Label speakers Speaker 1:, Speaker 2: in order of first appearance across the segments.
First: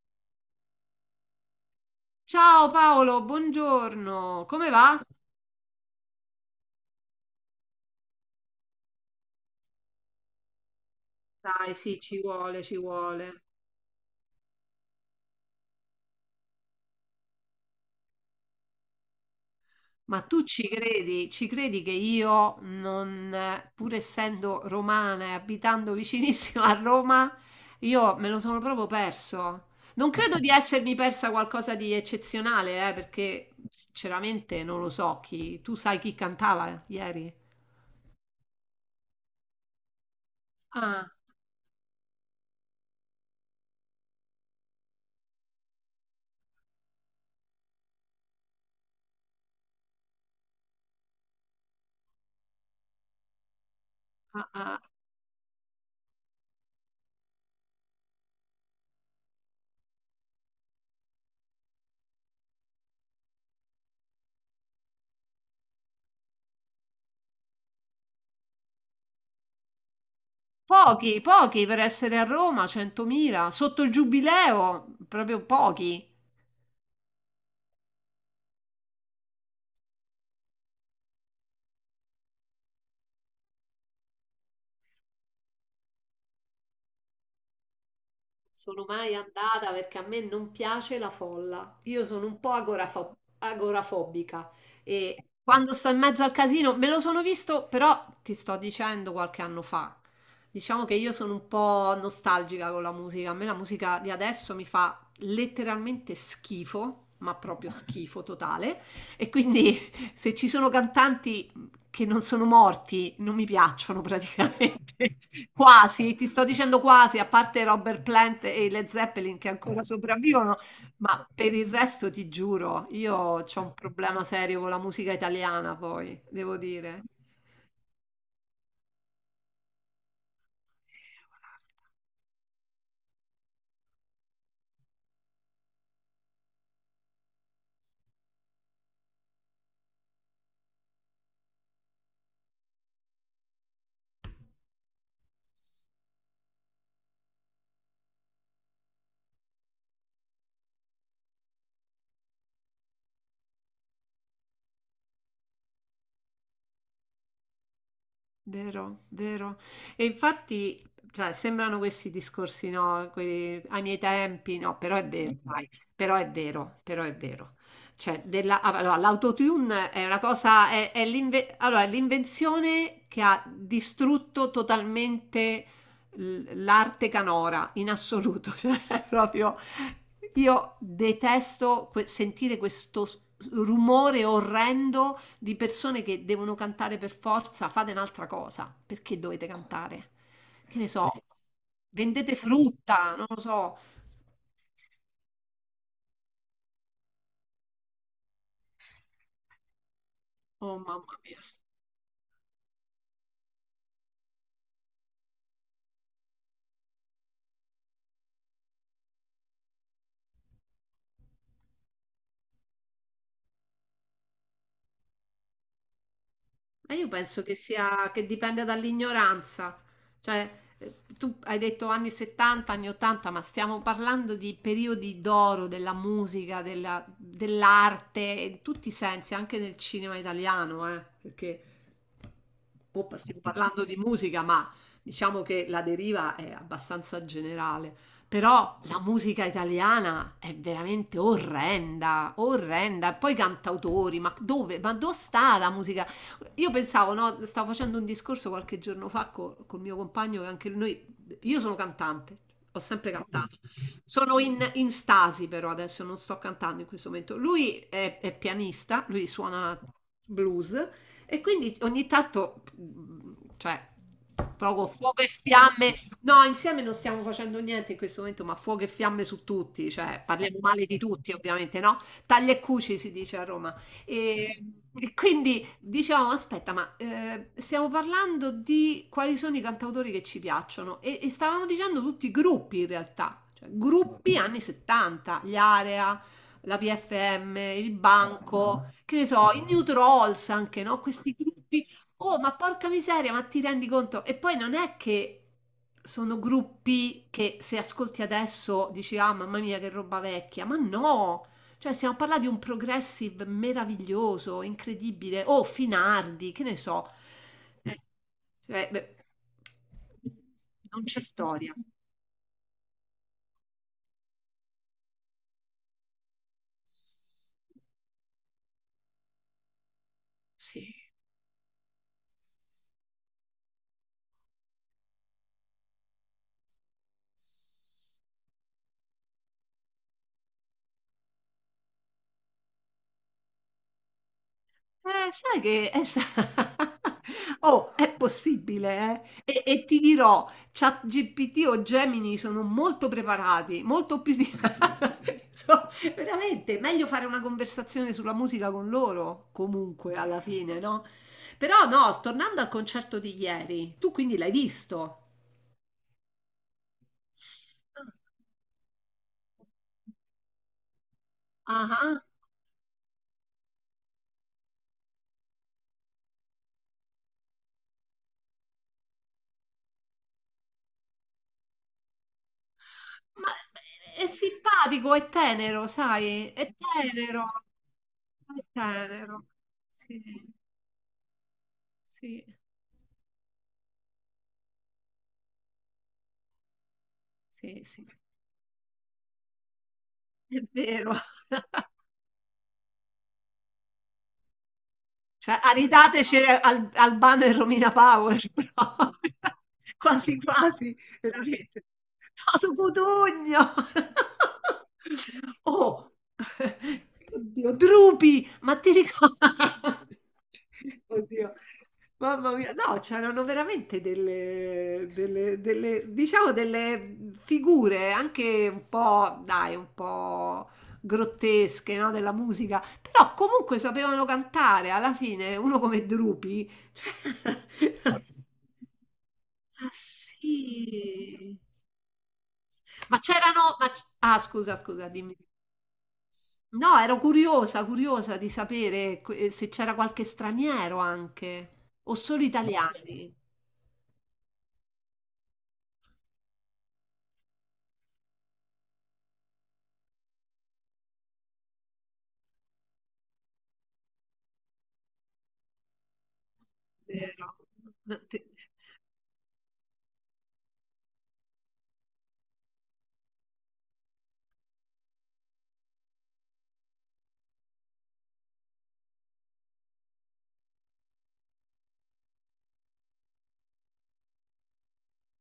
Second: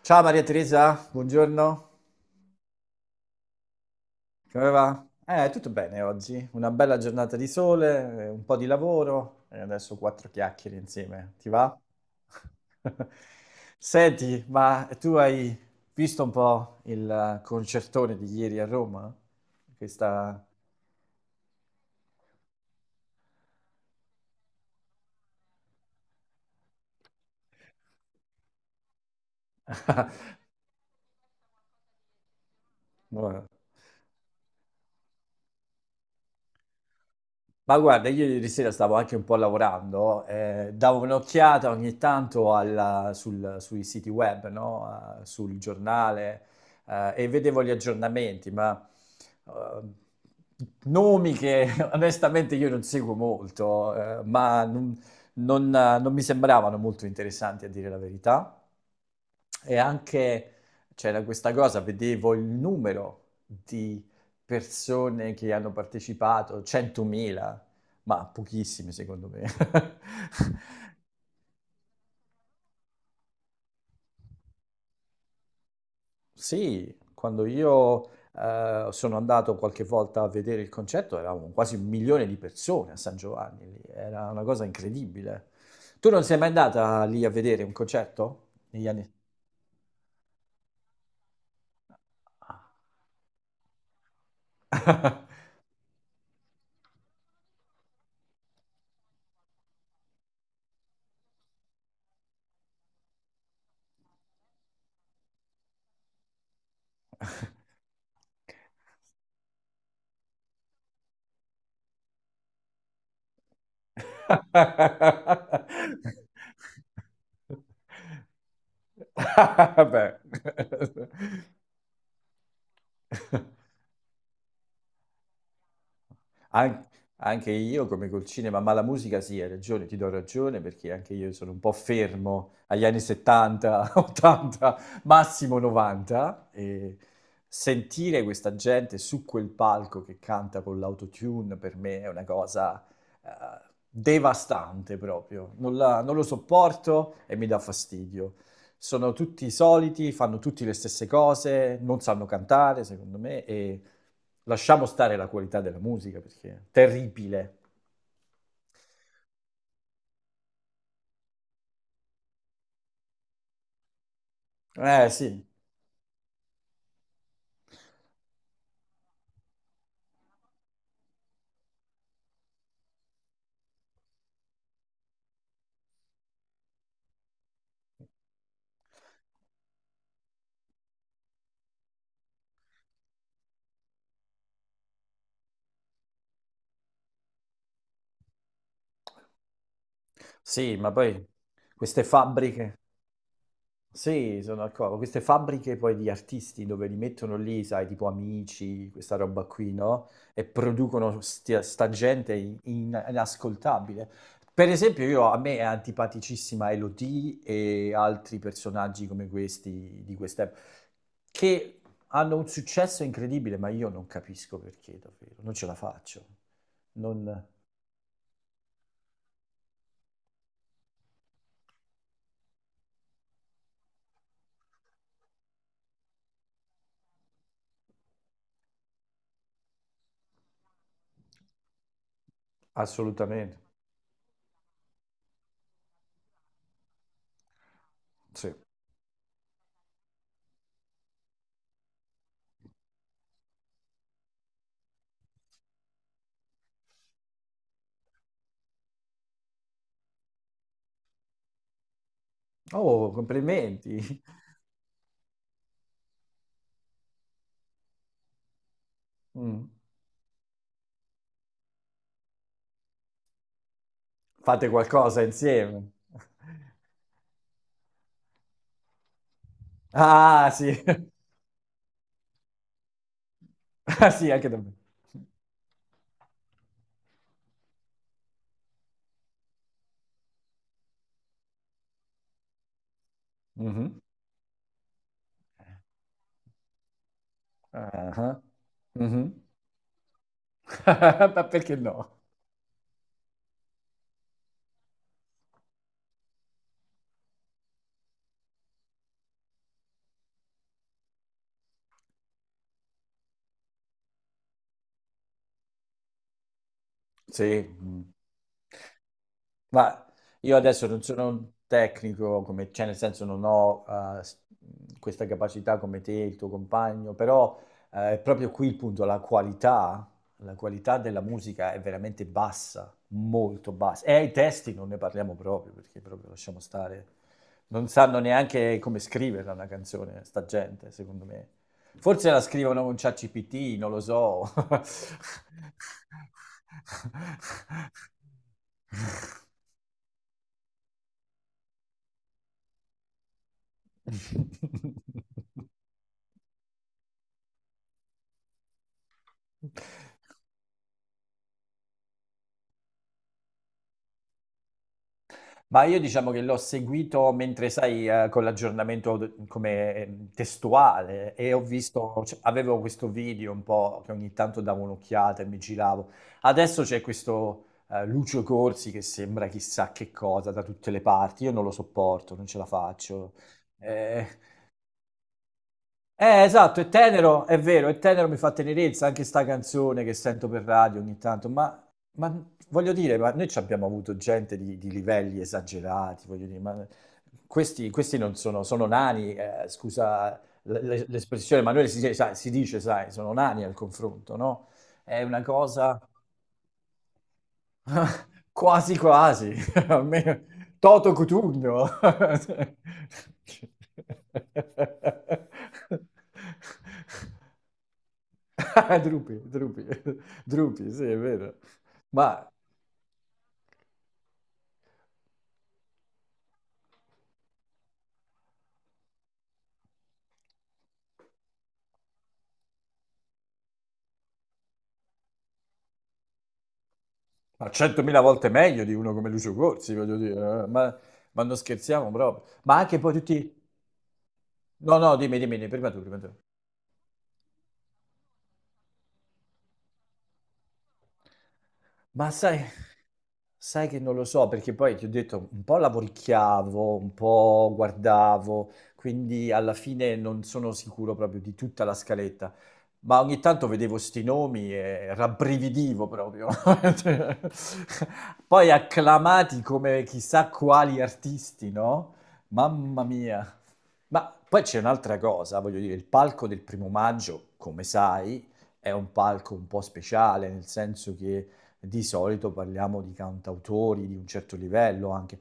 Speaker 1: Ciao Maria Teresa, buongiorno,
Speaker 2: Ciao Paolo, buongiorno.
Speaker 1: come
Speaker 2: Come va?
Speaker 1: va? Tutto bene oggi, una bella giornata di sole, un po' di lavoro e adesso quattro chiacchiere insieme, ti
Speaker 2: Dai,
Speaker 1: va?
Speaker 2: sì, ci vuole, ci vuole.
Speaker 1: Senti, ma tu hai visto un po' il concertone di ieri a Roma?
Speaker 2: Ma
Speaker 1: Questa...
Speaker 2: tu ci credi? Ci credi che io non, pur essendo romana e abitando vicinissimo a Roma, io me lo sono proprio perso. Non credo di essermi persa qualcosa di eccezionale,
Speaker 1: Boh.
Speaker 2: perché sinceramente non lo so chi. Tu sai chi cantava ieri?
Speaker 1: Ma guarda, io ieri sera stavo anche un po' lavorando, davo
Speaker 2: Ah,
Speaker 1: un'occhiata ogni tanto sui siti web, no? Sul giornale, e vedevo gli aggiornamenti, ma eh, nomi che onestamente io non seguo molto,
Speaker 2: ah,
Speaker 1: ma
Speaker 2: ah.
Speaker 1: non mi sembravano molto interessanti a dire la verità. E anche c'era questa cosa, vedevo il numero di persone che hanno partecipato, 100.000, ma pochissime secondo me.
Speaker 2: Pochi, pochi per essere a Roma, 100.000, sotto il giubileo, proprio pochi.
Speaker 1: Sì, quando io sono andato qualche volta a vedere il concerto eravamo quasi un milione di persone a San Giovanni, lì. Era una cosa incredibile. Tu non sei mai andata lì a vedere un concerto
Speaker 2: Sono
Speaker 1: negli anni?
Speaker 2: mai andata perché a me non piace la folla. Io sono un po' agorafobica
Speaker 1: Ah.
Speaker 2: e quando sto in mezzo al casino me lo sono visto, però ti sto dicendo qualche anno fa. Diciamo che io sono un po' nostalgica con la musica. A me la musica di adesso mi fa letteralmente schifo, ma proprio schifo totale. E quindi se ci sono cantanti che non sono morti non mi piacciono praticamente. Quasi, ti sto dicendo quasi, a parte Robert Plant e le Zeppelin che ancora
Speaker 1: Vabbè.
Speaker 2: sopravvivono, ma per il resto ti giuro, io ho un problema serio con la musica italiana, poi, devo
Speaker 1: An-
Speaker 2: dire.
Speaker 1: Anche io, come col cinema, ma la musica sì, hai ragione, ti do ragione, perché anche io sono un po' fermo agli anni 70, 80, massimo 90, e sentire questa gente su quel palco che canta con l'autotune per me è una cosa eh, devastante proprio, non lo sopporto e mi dà fastidio. Sono tutti soliti, fanno tutti le stesse cose, non sanno cantare, secondo me, e lasciamo stare la qualità della musica perché è terribile.
Speaker 2: Vero, vero. E infatti, cioè, sembrano questi discorsi, no? Quelli, ai miei tempi, no, però è
Speaker 1: Eh
Speaker 2: vero,
Speaker 1: sì,
Speaker 2: dai, però è vero, però è vero. Cioè, della, ah, allora, l'autotune è una cosa, è l'invenzione che ha distrutto totalmente l'arte canora, in assoluto. Cioè, è proprio, io detesto sentire questo rumore orrendo di persone che devono cantare per forza, fate un'altra cosa. Perché dovete cantare?
Speaker 1: sì,
Speaker 2: Che ne
Speaker 1: ma
Speaker 2: so. Sì,
Speaker 1: poi queste
Speaker 2: vendete
Speaker 1: fabbriche.
Speaker 2: frutta, non lo so.
Speaker 1: Sì, sono d'accordo. Queste fabbriche poi di artisti dove li mettono lì, sai, tipo Amici, questa roba qui, no? E
Speaker 2: Oh mamma
Speaker 1: producono
Speaker 2: mia.
Speaker 1: sta gente inascoltabile. Per esempio, io, a me è antipaticissima Elodie e altri personaggi come questi di quest'epoca, che hanno un successo incredibile, ma io non capisco perché, davvero. Non ce la faccio.
Speaker 2: Ma io penso
Speaker 1: Non...
Speaker 2: che sia, che dipende dall'ignoranza. Cioè, tu hai detto anni 70, anni 80, ma stiamo parlando di periodi d'oro della musica, dell'arte, in tutti i sensi, anche nel cinema italiano, perché oh, stiamo
Speaker 1: Assolutamente.
Speaker 2: parlando di musica, ma diciamo che la deriva è abbastanza generale.
Speaker 1: Sì.
Speaker 2: Però la musica italiana è veramente orrenda, orrenda. Poi cantautori, ma dove sta la musica? Io pensavo, no, stavo facendo un discorso qualche giorno fa col mio compagno, che anche lui, io sono cantante, ho
Speaker 1: Oh,
Speaker 2: sempre cantato,
Speaker 1: complimenti.
Speaker 2: sono in stasi però adesso, non sto cantando in questo momento. Lui è pianista, lui
Speaker 1: Mm.
Speaker 2: suona blues e quindi ogni tanto, cioè,
Speaker 1: Fate
Speaker 2: poco
Speaker 1: qualcosa
Speaker 2: fuoco e
Speaker 1: insieme.
Speaker 2: fiamme, no, insieme non stiamo facendo niente in questo momento, ma fuoco e fiamme su tutti, cioè
Speaker 1: Ah,
Speaker 2: parliamo
Speaker 1: sì.
Speaker 2: male di tutti ovviamente, no? Taglia e cuci si dice a Roma.
Speaker 1: Ah, sì, anche da
Speaker 2: E,
Speaker 1: me.
Speaker 2: e quindi dicevamo, aspetta, ma stiamo parlando di quali sono i cantautori che ci piacciono e stavamo dicendo tutti i gruppi in realtà, cioè
Speaker 1: Mhm.
Speaker 2: gruppi anni 70, gli Area, la PFM, il
Speaker 1: Ah, ah.
Speaker 2: Banco, che ne
Speaker 1: Mhm.
Speaker 2: so, i New Trolls anche, no? Questi
Speaker 1: Ma perché
Speaker 2: gruppi.
Speaker 1: no?
Speaker 2: Oh, ma porca miseria, ma ti rendi conto? E poi non è che sono gruppi che se ascolti adesso dici, ah, mamma mia, che roba vecchia, ma no, cioè, stiamo parlando di un progressive meraviglioso, incredibile, o Finardi, che ne so.
Speaker 1: Sì.
Speaker 2: Eh,
Speaker 1: Mm.
Speaker 2: cioè, beh,
Speaker 1: Ma io adesso non
Speaker 2: non c'è
Speaker 1: sono un
Speaker 2: storia.
Speaker 1: tecnico, come, cioè nel senso non ho eh, s- questa capacità come te, il tuo compagno, però è proprio qui il punto, la
Speaker 2: Sì.
Speaker 1: qualità della musica è veramente bassa, molto bassa. E ai testi non ne parliamo proprio, perché proprio lasciamo stare. Non sanno neanche come scriverla una canzone, sta gente, secondo me. Forse la scrivono con ChatGPT, non lo so.
Speaker 2: Sai che è Oh, è possibile, eh? E ti dirò, ChatGPT o Gemini sono molto preparati, molto più di... So, veramente, meglio fare una conversazione sulla musica con loro, comunque, alla fine, no? Però no, tornando al concerto di ieri, tu quindi l'hai visto?
Speaker 1: Ma io diciamo che l'ho seguito mentre, sai, con l'aggiornamento come testuale e ho
Speaker 2: Ah,
Speaker 1: visto,
Speaker 2: ah.
Speaker 1: cioè, avevo questo video un po' che ogni tanto davo un'occhiata e mi giravo. Adesso c'è questo Lucio Corsi che sembra chissà che cosa da tutte le parti, io non lo sopporto, non ce la faccio.
Speaker 2: Ma
Speaker 1: Eh,
Speaker 2: è simpatico, è tenero,
Speaker 1: Eh,
Speaker 2: sai? È
Speaker 1: esatto, è tenero, è
Speaker 2: tenero,
Speaker 1: vero, è tenero, mi fa
Speaker 2: è
Speaker 1: tenerezza anche sta
Speaker 2: tenero.
Speaker 1: canzone che
Speaker 2: Sì.
Speaker 1: sento per radio ogni tanto, ma,
Speaker 2: Sì,
Speaker 1: voglio dire, ma noi ci abbiamo avuto gente di livelli esagerati, voglio dire, ma
Speaker 2: sì,
Speaker 1: questi,
Speaker 2: sì,
Speaker 1: questi non sono, sono nani, scusa
Speaker 2: è vero.
Speaker 1: l'espressione, ma noi si, sai, si dice, sai, sono nani al confronto, no? È una
Speaker 2: Cioè,
Speaker 1: cosa
Speaker 2: aridateci Albano e Romina Power,
Speaker 1: quasi
Speaker 2: però.
Speaker 1: quasi,
Speaker 2: Quasi
Speaker 1: almeno
Speaker 2: quasi,
Speaker 1: Toto
Speaker 2: veramente.
Speaker 1: Cutugno.
Speaker 2: Toto Cutugno! Oh, oddio, Drupi, ma ti ricordi?
Speaker 1: Drupi, Drupi, Drupi, sì, è
Speaker 2: Oddio,
Speaker 1: vero. Ma,
Speaker 2: mamma mia, no, c'erano veramente delle figure anche un po', dai, un po'. Grottesche, no, della musica, però comunque sapevano cantare alla fine, uno come Drupi.
Speaker 1: ma
Speaker 2: Cioè...
Speaker 1: 100.000 volte meglio di uno come Lucio
Speaker 2: Ah,
Speaker 1: Corsi, voglio dire, eh, ma, ma non
Speaker 2: sì.
Speaker 1: scherziamo proprio. Ma anche poi
Speaker 2: Ma
Speaker 1: tutti...
Speaker 2: c'erano... Ah, scusa,
Speaker 1: No,
Speaker 2: scusa,
Speaker 1: no,
Speaker 2: dimmi.
Speaker 1: dimmi, dimmi, prima tu, prima tu.
Speaker 2: No, ero curiosa, curiosa di sapere se c'era qualche straniero anche, o
Speaker 1: Ma
Speaker 2: solo
Speaker 1: sai,
Speaker 2: italiani.
Speaker 1: sai che non lo so, perché poi ti ho detto, un po' lavoricchiavo, un po' guardavo, quindi alla fine non sono sicuro proprio di tutta la scaletta, ma ogni tanto vedevo sti nomi e rabbrividivo proprio.
Speaker 2: Vero. No,
Speaker 1: Poi acclamati come chissà quali artisti, no? Mamma mia. Ma poi c'è un'altra cosa, voglio dire, il palco del primo maggio, come sai, è un palco un po' speciale, nel senso che di solito parliamo di cantautori di un certo livello anche.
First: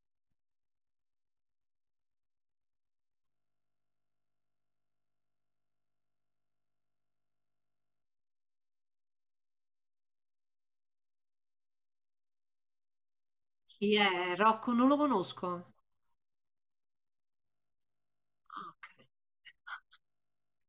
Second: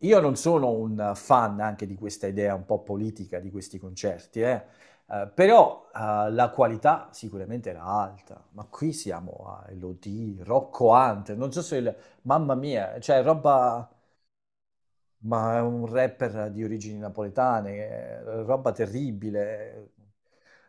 Speaker 1: Io non sono un fan anche di questa idea un po' politica di questi concerti, però la qualità sicuramente era alta, ma qui siamo a Elodie, Rocco Hunter, non so se mamma mia, cioè roba.
Speaker 2: Chi è? Rocco? Non lo
Speaker 1: Ma è
Speaker 2: conosco.
Speaker 1: un rapper di origini napoletane,
Speaker 2: Ah,
Speaker 1: roba
Speaker 2: ok.
Speaker 1: terribile.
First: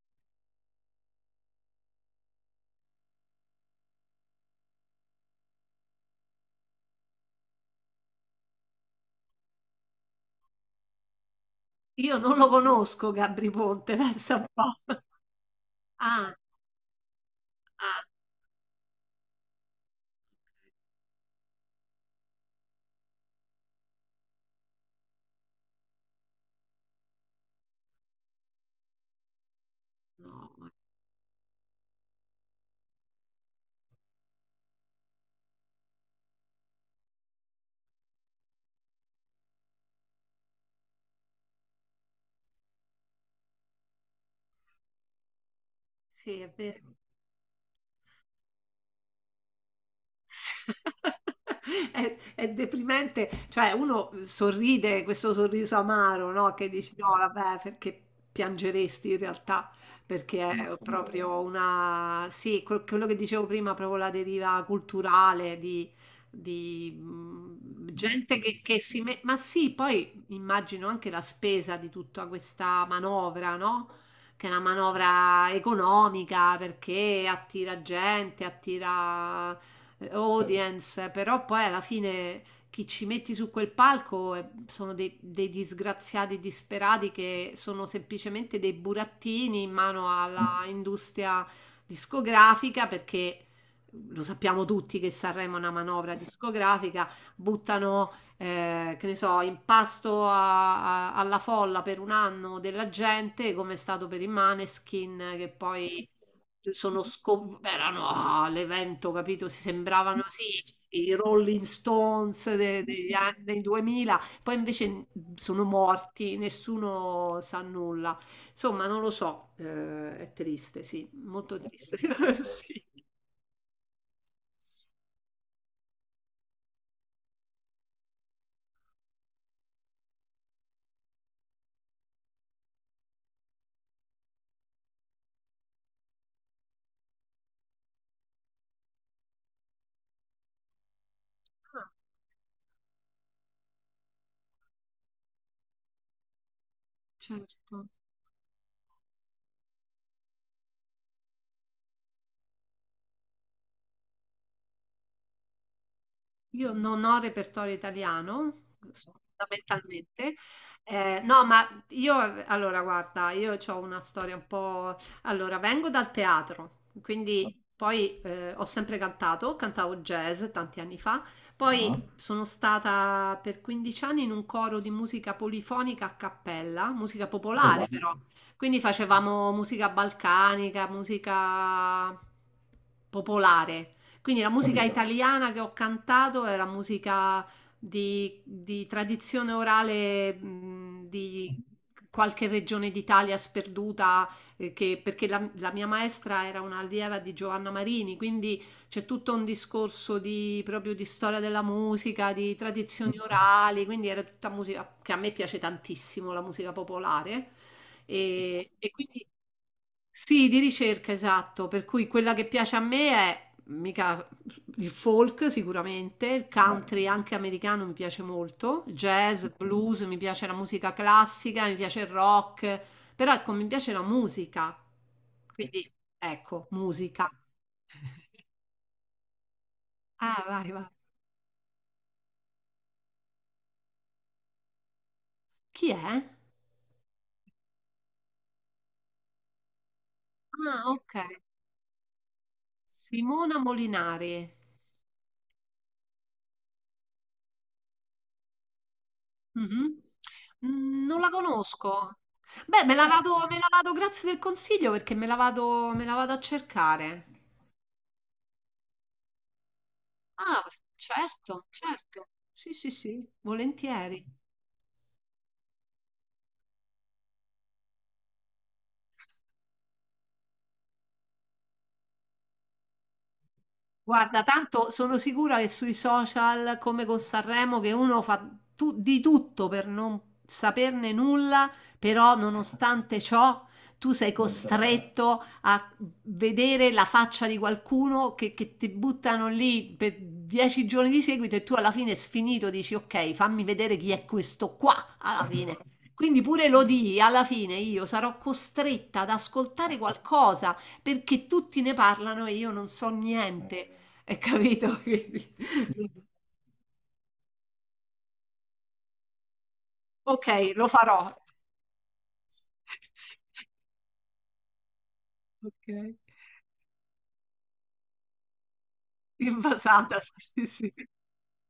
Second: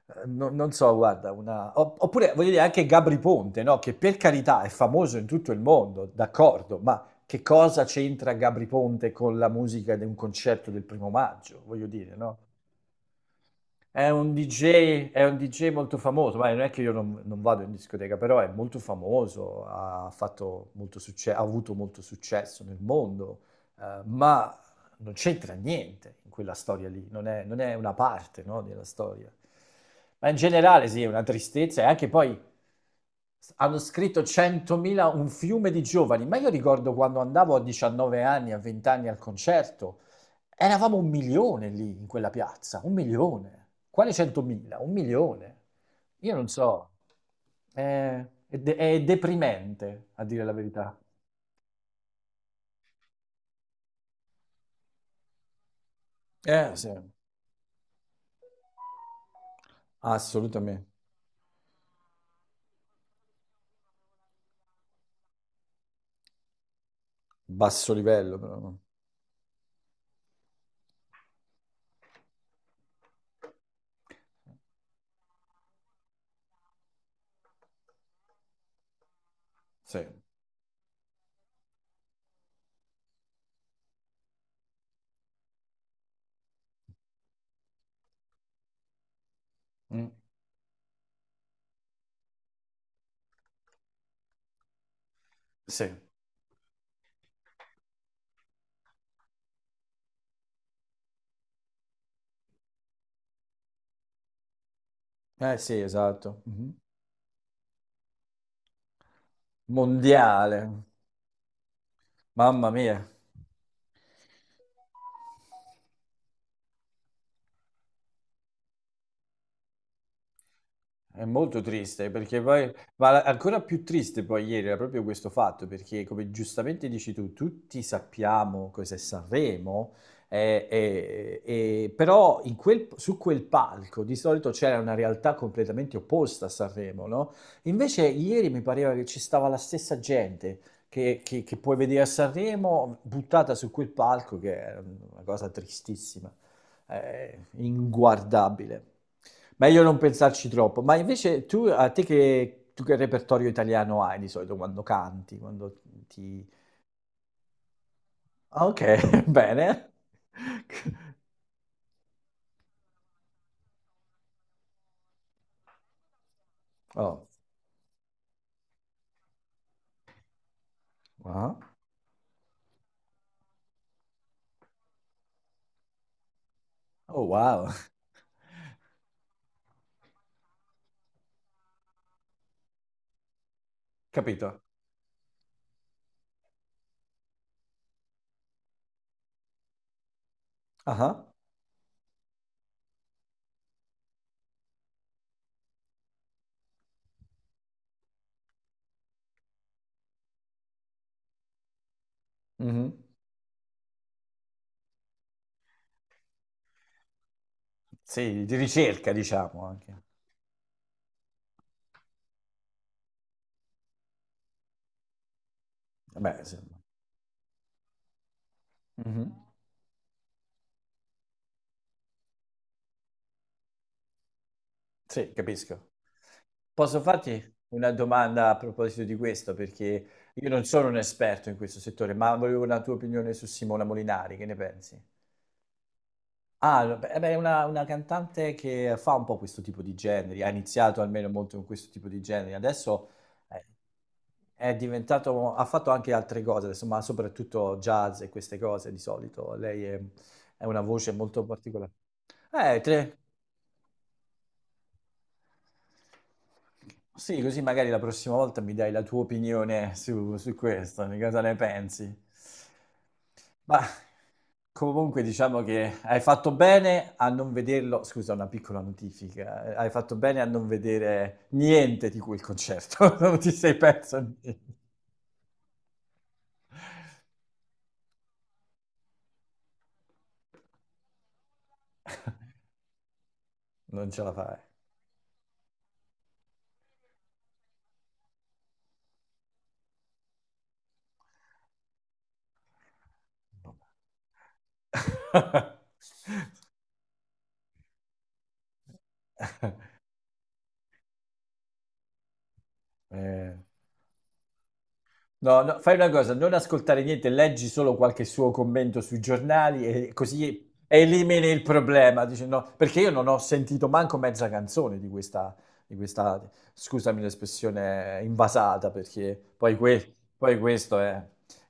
Speaker 1: Non so, guarda, Oppure, voglio dire, anche Gabri Ponte, no? Che per carità è famoso in tutto il mondo, d'accordo, ma che cosa c'entra Gabri Ponte con la musica di un concerto del primo maggio? Voglio dire,
Speaker 2: Io
Speaker 1: no?
Speaker 2: non lo conosco, Gabri Ponte,
Speaker 1: È un
Speaker 2: pensa un po'.
Speaker 1: DJ, è un DJ molto
Speaker 2: Ah,
Speaker 1: famoso, ma non è che io non vado in
Speaker 2: ah.
Speaker 1: discoteca, però è molto famoso, ha avuto molto successo nel mondo, ma non c'entra niente in quella storia lì, non è una parte, no, della storia. Ma in
Speaker 2: No,
Speaker 1: generale sì, è una tristezza e anche poi hanno scritto 100.000, un fiume di giovani, ma io ricordo quando andavo a 19 anni, a 20 anni al concerto. Eravamo un milione lì in quella piazza, un milione. Quali 100.000? Un milione. Io
Speaker 2: sì,
Speaker 1: non
Speaker 2: è vero.
Speaker 1: so. È è deprimente, a dire la verità.
Speaker 2: È deprimente, cioè uno sorride questo sorriso amaro, no? Che
Speaker 1: Sì,
Speaker 2: dici no, vabbè, perché piangeresti in realtà, perché ma è sì,
Speaker 1: assolutamente.
Speaker 2: proprio una, sì, quello che dicevo prima, proprio la deriva culturale di,
Speaker 1: Basso livello,
Speaker 2: gente che,
Speaker 1: però.
Speaker 2: che si mette, ma sì, poi immagino anche la spesa di tutta questa manovra, no? Che è una manovra economica perché attira gente, attira
Speaker 1: Sì.
Speaker 2: audience, però poi alla fine chi ci metti su quel palco sono dei disgraziati disperati che sono semplicemente dei burattini in mano
Speaker 1: Mm.
Speaker 2: alla industria discografica perché lo sappiamo tutti che Sanremo è una
Speaker 1: Sì.
Speaker 2: manovra discografica, buttano che ne so, impasto alla folla per un anno della gente, come è stato per i Maneskin, che
Speaker 1: Sì,
Speaker 2: poi
Speaker 1: esatto. Mhm.
Speaker 2: sono erano ah, l'evento, capito? Si sembravano sì,
Speaker 1: Mondiale.
Speaker 2: i Rolling Stones
Speaker 1: Mamma mia.
Speaker 2: degli anni 2000, poi invece sono morti, nessuno sa nulla. Insomma, non lo so, è triste, sì,
Speaker 1: È
Speaker 2: molto
Speaker 1: molto
Speaker 2: triste.
Speaker 1: triste perché poi,
Speaker 2: Sì.
Speaker 1: ancora più triste poi ieri era proprio questo fatto perché come giustamente dici tu, tutti sappiamo cos'è Sanremo, però su quel palco di solito c'era una realtà completamente opposta a Sanremo, no? Invece ieri mi pareva che ci stava la stessa gente che puoi
Speaker 2: Ah,
Speaker 1: vedere a Sanremo buttata su quel palco che è una cosa tristissima,
Speaker 2: certo.
Speaker 1: inguardabile. Meglio non pensarci troppo, ma invece tu, tu che repertorio italiano hai di solito quando canti, ti...
Speaker 2: Io non ho repertorio
Speaker 1: Ah,
Speaker 2: italiano,
Speaker 1: ok,
Speaker 2: so,
Speaker 1: bene.
Speaker 2: fondamentalmente. No, ma io, allora, guarda, io ho una storia un po'... Allora, vengo dal teatro,
Speaker 1: Oh,
Speaker 2: quindi poi ho sempre cantato, cantavo jazz tanti anni fa, ah,
Speaker 1: ah.
Speaker 2: poi ah, sono stata per 15 anni in un coro di musica polifonica a cappella,
Speaker 1: Oh,
Speaker 2: musica oh,
Speaker 1: wow,
Speaker 2: popolare wow. Però, quindi facevamo musica balcanica, musica popolare. Quindi la
Speaker 1: capito.
Speaker 2: musica, capito? Italiana che ho cantato era musica di tradizione orale,
Speaker 1: Ah,
Speaker 2: di qualche regione d'Italia sperduta, perché la mia maestra era una allieva di Giovanna Marini, quindi c'è tutto un discorso di, proprio di storia della musica, di
Speaker 1: mhm.
Speaker 2: tradizioni orali, quindi era tutta musica che a me piace tantissimo, la musica popolare.
Speaker 1: Sì, di
Speaker 2: E
Speaker 1: ricerca
Speaker 2: quindi
Speaker 1: diciamo anche.
Speaker 2: sì, di ricerca, esatto, per cui quella che piace a me è mica il folk sicuramente, il
Speaker 1: Beh,
Speaker 2: beh,
Speaker 1: sì.
Speaker 2: country anche americano mi piace molto, il
Speaker 1: Mhm.
Speaker 2: jazz, blues, mi piace la musica classica, mi piace il rock, però ecco, mi piace la musica.
Speaker 1: Sì, capisco.
Speaker 2: Quindi ecco,
Speaker 1: Posso
Speaker 2: musica.
Speaker 1: farti una domanda a proposito di questo? Perché
Speaker 2: Ah,
Speaker 1: io non
Speaker 2: vai, vai.
Speaker 1: sono un esperto in questo settore, ma volevo una tua opinione su Simona Molinari, che ne pensi?
Speaker 2: Chi è? Ah,
Speaker 1: Ah, beh, è una cantante che fa un po' questo tipo di generi, ha iniziato
Speaker 2: ok.
Speaker 1: almeno molto con questo tipo di generi, adesso
Speaker 2: Simona
Speaker 1: eh,
Speaker 2: Molinari.
Speaker 1: è diventato, ha fatto anche altre cose, insomma, soprattutto jazz e queste cose di solito.
Speaker 2: Mhm.
Speaker 1: È una
Speaker 2: Mm,
Speaker 1: voce
Speaker 2: non la
Speaker 1: molto particolare.
Speaker 2: conosco. Beh, me la
Speaker 1: Tre.
Speaker 2: vado, me la vado, grazie del consiglio perché me la vado a cercare.
Speaker 1: Sì, così magari la prossima volta mi dai la tua opinione su, su
Speaker 2: Ah,
Speaker 1: questo, di cosa ne
Speaker 2: certo,
Speaker 1: pensi.
Speaker 2: certo. Sì, sì, sì,
Speaker 1: Ma
Speaker 2: volentieri.
Speaker 1: comunque diciamo che hai fatto bene a non vederlo, scusa, una piccola notifica, hai fatto bene a non vedere niente di quel concerto, non ti sei perso
Speaker 2: Guarda,
Speaker 1: niente.
Speaker 2: tanto sono sicura che sui social, come con Sanremo, che uno fa di tutto per non saperne nulla, però nonostante ciò
Speaker 1: Non
Speaker 2: tu
Speaker 1: ce
Speaker 2: sei
Speaker 1: la fai.
Speaker 2: costretto a vedere la faccia di qualcuno che ti buttano lì per 10 giorni di seguito e tu alla fine sfinito dici ok, fammi vedere chi è questo qua alla fine. Quindi pure lo di, alla fine io sarò costretta ad ascoltare qualcosa perché tutti ne parlano e io non so
Speaker 1: Eh.
Speaker 2: niente. Hai capito? Quindi,
Speaker 1: No, no, fai una cosa, non ascoltare niente, leggi solo qualche suo commento sui giornali e
Speaker 2: ok,
Speaker 1: così
Speaker 2: lo farò.
Speaker 1: elimini il problema. Dici, no, perché io non ho sentito manco mezza canzone di questa, di
Speaker 2: Ok.
Speaker 1: questa- scusami l'espressione, invasata, perché poi,
Speaker 2: Invasata,
Speaker 1: poi
Speaker 2: sì, sì, sì.
Speaker 1: questo è...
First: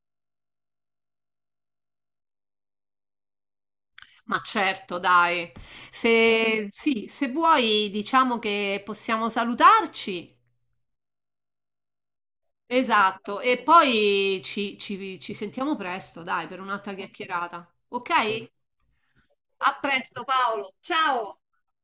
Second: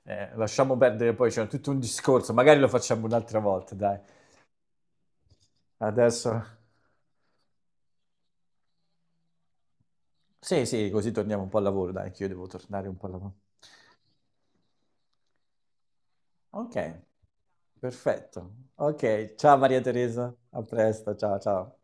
Speaker 1: lasciamo perdere poi, c'è tutto un discorso, magari lo facciamo un'altra volta, dai.
Speaker 2: Ma certo, dai.
Speaker 1: Adesso...
Speaker 2: Se, sì, se vuoi, diciamo che possiamo salutarci.
Speaker 1: Sì, sì, così torniamo un po' al lavoro, dai, che io devo tornare un po' al lavoro.
Speaker 2: Esatto, e poi ci sentiamo presto, dai, per
Speaker 1: Ok,
Speaker 2: un'altra chiacchierata. Ok?
Speaker 1: perfetto. Ok, ciao
Speaker 2: A
Speaker 1: Maria
Speaker 2: presto,
Speaker 1: Teresa, a
Speaker 2: Paolo.
Speaker 1: presto, ciao
Speaker 2: Ciao.
Speaker 1: ciao.